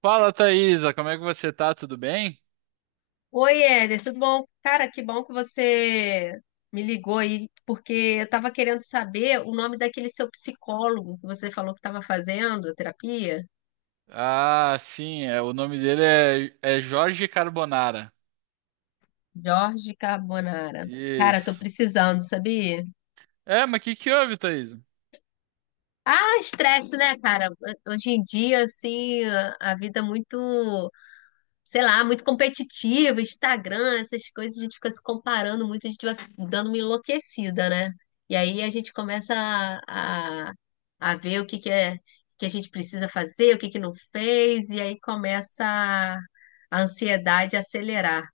Fala, Thaisa, como é que você tá? Tudo bem? Oi, Éder, tudo bom? Cara, que bom que você me ligou aí, porque eu estava querendo saber o nome daquele seu psicólogo que você falou que estava fazendo terapia, Ah, sim, o nome dele é, é Jorge Carbonara. Jorge Carbonara. Cara, tô Isso. precisando, sabia? É, mas o que que houve, Thaisa? Ah, estresse, né, cara? Hoje em dia, assim, a vida é muito, sei lá, muito competitivo, Instagram, essas coisas, a gente fica se comparando muito, a gente vai dando uma enlouquecida, né? E aí a gente começa a ver o que que é que a gente precisa fazer, o que que não fez, e aí começa a ansiedade a acelerar.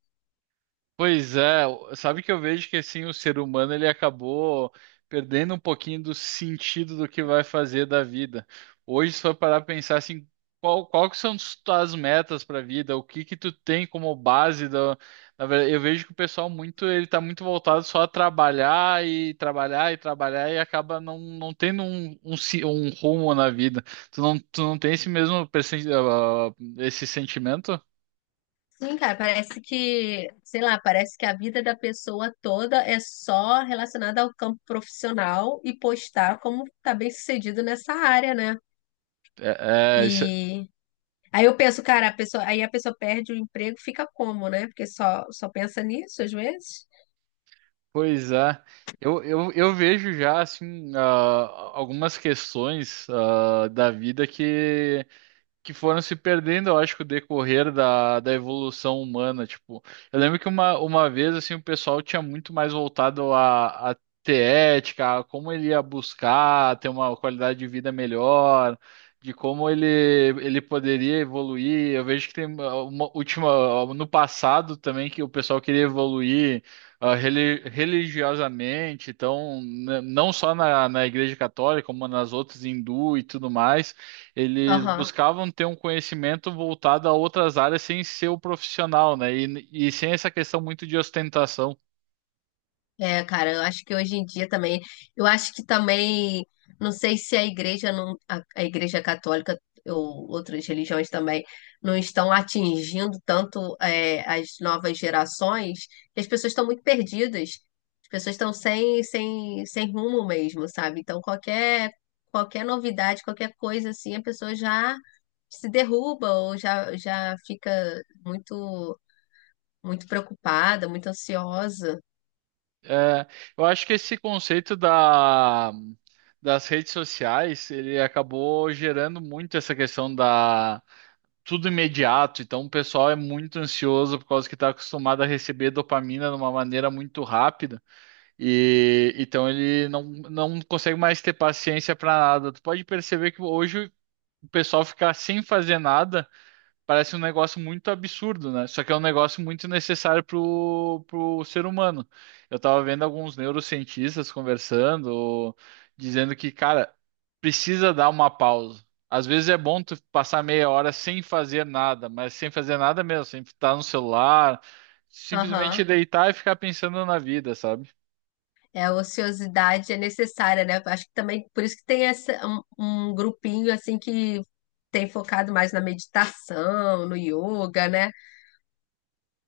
Pois é, sabe que eu vejo que assim o ser humano ele acabou perdendo um pouquinho do sentido do que vai fazer da vida. Hoje, se for parar pra pensar assim, qual que são as tuas metas para a vida, o que que tu tem como base da, na verdade, eu vejo que o pessoal muito ele tá muito voltado só a trabalhar e trabalhar e trabalhar e acaba não tendo um rumo na vida. Tu não tem esse mesmo esse sentimento? Sim, cara, parece que, sei lá, parece que a vida da pessoa toda é só relacionada ao campo profissional e postar como tá bem sucedido nessa área, né? É, é, isso- e Aí eu penso, cara, a pessoa, aí a pessoa perde o emprego, fica como, né? Porque só pensa nisso às vezes. Pois é, eu vejo já assim algumas questões da vida que foram se perdendo, eu acho, com o decorrer da, da evolução humana, tipo, eu lembro que uma vez, assim, o pessoal tinha muito mais voltado a ter ética, a como ele ia buscar ter uma qualidade de vida melhor, de como ele, ele poderia evoluir, eu vejo que tem uma última, no passado também, que o pessoal queria evoluir religiosamente, então, não só na Igreja Católica, como nas outras, hindu e tudo mais, eles Aham. buscavam ter um conhecimento voltado a outras áreas sem ser o profissional, né? E sem essa questão muito de ostentação. É, cara, eu acho que hoje em dia também, eu acho que também, não sei se a igreja não, a igreja católica ou outras religiões também não estão atingindo tanto, é, as novas gerações, e as pessoas estão muito perdidas, as pessoas estão sem rumo mesmo, sabe? Então qualquer novidade, qualquer coisa assim, a pessoa já se derruba ou já, já fica muito, muito preocupada, muito ansiosa. É, eu acho que esse conceito das redes sociais, ele acabou gerando muito essa questão da tudo imediato. Então, o pessoal é muito ansioso por causa que está acostumado a receber dopamina de uma maneira muito rápida. E então ele não consegue mais ter paciência para nada. Tu pode perceber que hoje o pessoal ficar sem fazer nada parece um negócio muito absurdo, né? Só que é um negócio muito necessário pro ser humano. Eu tava vendo alguns neurocientistas conversando, dizendo que, cara, precisa dar uma pausa. Às vezes é bom tu passar meia hora sem fazer nada, mas sem fazer nada mesmo, sem estar no celular, Aham. simplesmente deitar e ficar pensando na vida, sabe? É, a ociosidade é necessária, né? Acho que também por isso que tem essa, um grupinho assim que tem focado mais na meditação, no yoga, né?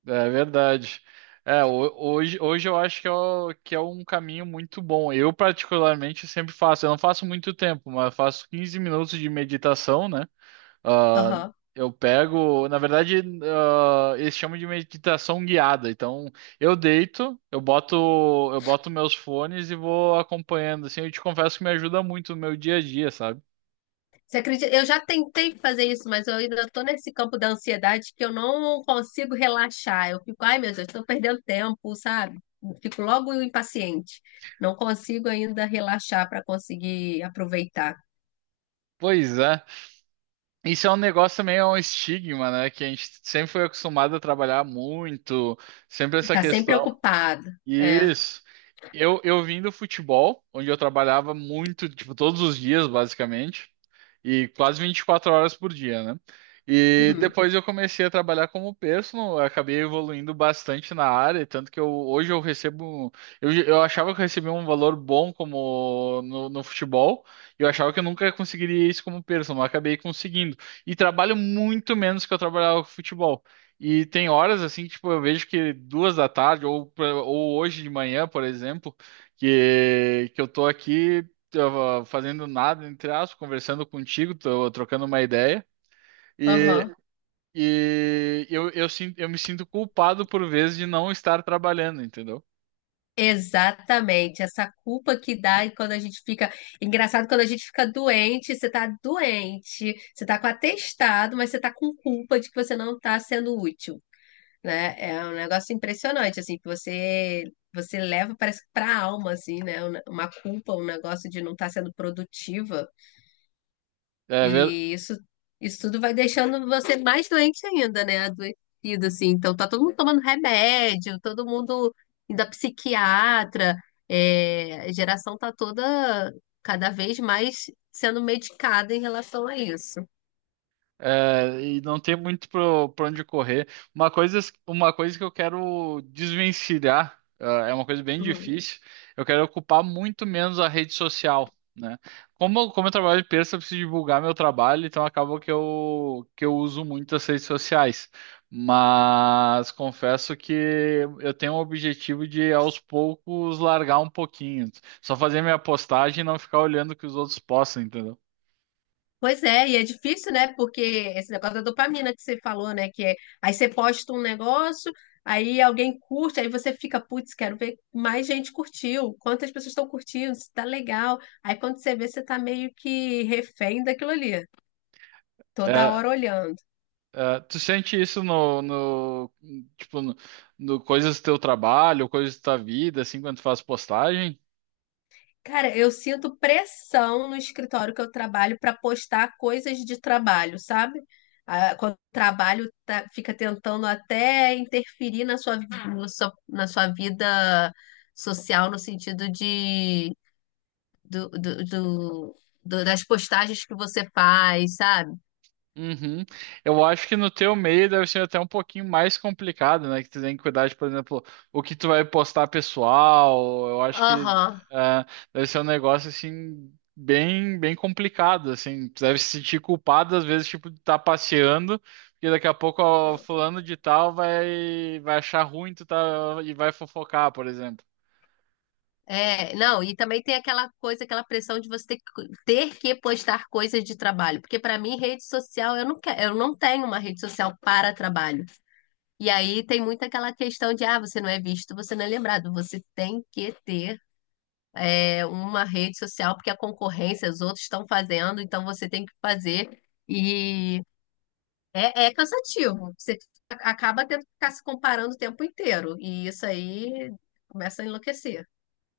É verdade. É, hoje eu acho que que é um caminho muito bom. Eu, particularmente, sempre faço. Eu não faço muito tempo, mas faço 15 minutos de meditação, né? Ah, Aham. eu pego, na verdade, ah, eles chamam de meditação guiada. Então, eu deito, eu boto, eu boto meus fones e vou acompanhando. Assim, eu te confesso que me ajuda muito no meu dia a dia, sabe? Você acredita? Eu já tentei fazer isso, mas eu ainda estou nesse campo da ansiedade que eu não consigo relaxar. Eu fico, ai meu Deus, estou perdendo tempo, sabe? Fico logo impaciente. Não consigo ainda relaxar para conseguir aproveitar. Pois é. Isso é um negócio meio um estigma, né? Que a gente sempre foi acostumado a trabalhar muito, sempre essa Tá sempre questão. ocupado. É. Isso. Eu vim do futebol, onde eu trabalhava muito, tipo, todos os dias, basicamente, e quase 24 horas por dia, né? E Uhum. depois eu comecei a trabalhar como personal, eu acabei evoluindo bastante na área, tanto que eu, hoje eu recebo. Eu achava que eu recebia um valor bom como no futebol, e eu achava que eu nunca conseguiria isso como personal, mas acabei conseguindo. E trabalho muito menos que eu trabalhava com futebol. E tem horas assim, tipo, eu vejo que duas da tarde, ou hoje de manhã, por exemplo, que eu tô aqui eu, fazendo nada, entre aspas, conversando contigo, tô trocando uma ideia, e, Aham. Eu me sinto culpado por vezes de não estar trabalhando, entendeu? Exatamente, essa culpa que dá e quando a gente fica. Engraçado, quando a gente fica doente, você tá com atestado, mas você tá com culpa de que você não tá sendo útil, né? É um negócio impressionante, assim, que você leva, parece que pra alma, assim, né? Uma culpa, um negócio de não estar sendo produtiva. É, ver- E isso tudo vai deixando você mais doente ainda, né? Adoecido, assim. Então, tá todo mundo tomando remédio, todo mundo indo a psiquiatra. É, a geração tá toda cada vez mais sendo medicada em relação a isso. É, e não tem muito para pra onde correr. Uma coisa, uma coisa que eu quero desvencilhar, ah, é uma coisa bem Uhum. difícil. Eu quero ocupar muito menos a rede social, né? Como eu trabalho de terça, eu preciso divulgar meu trabalho, então acaba que eu uso muito as redes sociais. Mas confesso que eu tenho o objetivo de, aos poucos, largar um pouquinho. Só fazer minha postagem e não ficar olhando o que os outros postam, entendeu? Pois é, e é difícil, né? Porque esse negócio da dopamina que você falou, né? Que é, aí você posta um negócio, aí alguém curte, aí você fica, putz, quero ver mais gente curtiu, quantas pessoas estão curtindo, se tá legal. Aí quando você vê, você tá meio que refém daquilo ali, toda É, hora olhando. É, tu sente isso tipo no, no coisas do teu trabalho, coisas da tua vida, assim, quando tu faz postagem? Cara, eu sinto pressão no escritório que eu trabalho para postar coisas de trabalho, sabe? Ah, quando o trabalho fica tentando até interferir na sua, no na sua vida social, no sentido de do, do, do- do- das postagens que você faz, sabe? Uhum. Eu acho que no teu meio deve ser até um pouquinho mais complicado, né? Que tu tem que cuidar de, por exemplo, o que tu vai postar pessoal. Eu acho que Aham. é, deve ser um negócio assim bem bem complicado, assim. Tu deve se sentir culpado às vezes, tipo, de estar passeando. Porque daqui a pouco ó, fulano de tal vai achar ruim tu tá, e vai fofocar, por exemplo. É, não, e também tem aquela coisa, aquela pressão de você ter que postar coisas de trabalho, porque para mim rede social, eu não, eu não tenho uma rede social para trabalho. E aí tem muito aquela questão de, ah, você não é visto, você não é lembrado. Você tem que ter, é, uma rede social, porque a concorrência, os outros estão fazendo, então você tem que fazer. E é, é cansativo. Você acaba tendo que ficar se comparando o tempo inteiro. E isso aí começa a enlouquecer.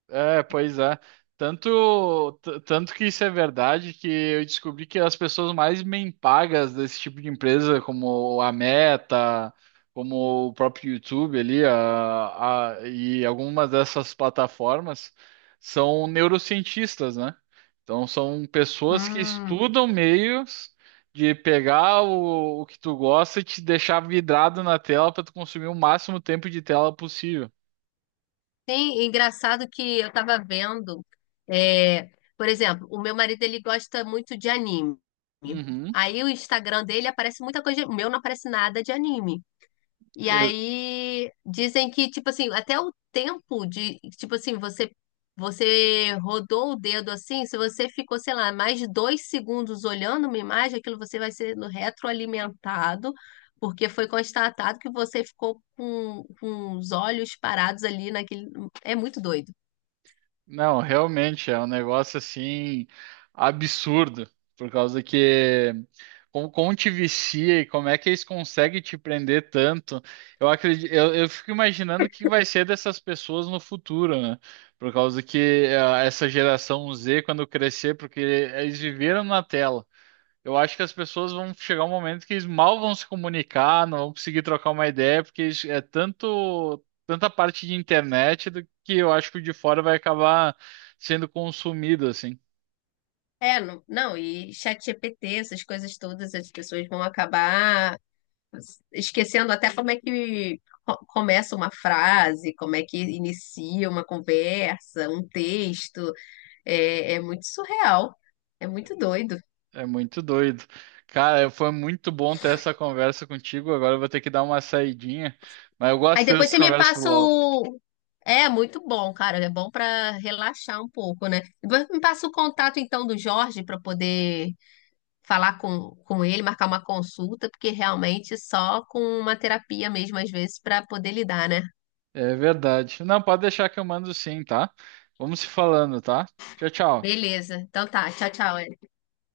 É, pois é. Tanto que isso é verdade que eu descobri que as pessoas mais bem pagas desse tipo de empresa, como a Meta, como o próprio YouTube ali, e algumas dessas plataformas, são neurocientistas, né? Então são pessoas que Hum. estudam meios de pegar o que tu gosta e te deixar vidrado na tela para tu consumir o máximo tempo de tela possível. Sim, engraçado que eu tava vendo, é, por exemplo, o meu marido ele gosta muito de anime. Uhum. Aí o Instagram dele aparece muita coisa, o meu não aparece nada de anime. E aí dizem que, tipo assim, até o tempo de, tipo assim, você rodou o dedo assim, se você ficou, sei lá, mais de 2 segundos olhando uma imagem, aquilo você vai sendo retroalimentado, porque foi constatado que você ficou com os olhos parados ali naquele. É muito doido. Não, realmente é um negócio assim absurdo, por causa que como te vicia e como é que eles conseguem te prender tanto? Eu acredito, eu fico imaginando o que vai ser dessas pessoas no futuro, né? Por causa que ah, essa geração Z, quando crescer, porque eles viveram na tela. Eu acho que as pessoas vão chegar um momento que eles mal vão se comunicar, não vão conseguir trocar uma ideia, porque eles- é tanto tanta parte de internet do que eu acho que o de fora vai acabar sendo consumido assim. É, não, não, e ChatGPT, essas coisas todas, as pessoas vão acabar esquecendo até como é que começa uma frase, como é que inicia uma conversa, um texto. É, é muito surreal, é muito doido. É muito doido. Cara, foi muito bom ter essa conversa contigo. Agora eu vou ter que dar uma saidinha, mas eu Aí gosto depois dessas você me conversas por passa LOL. o. É muito bom, cara. É bom para relaxar um pouco, né? Depois me passa o contato então do Jorge para poder falar com ele, marcar uma consulta, porque realmente só com uma terapia mesmo às vezes para poder lidar, né? É verdade. Não, pode deixar que eu mando sim, tá? Vamos se falando, tá? Tchau, tchau. Beleza. Então tá. Tchau, tchau.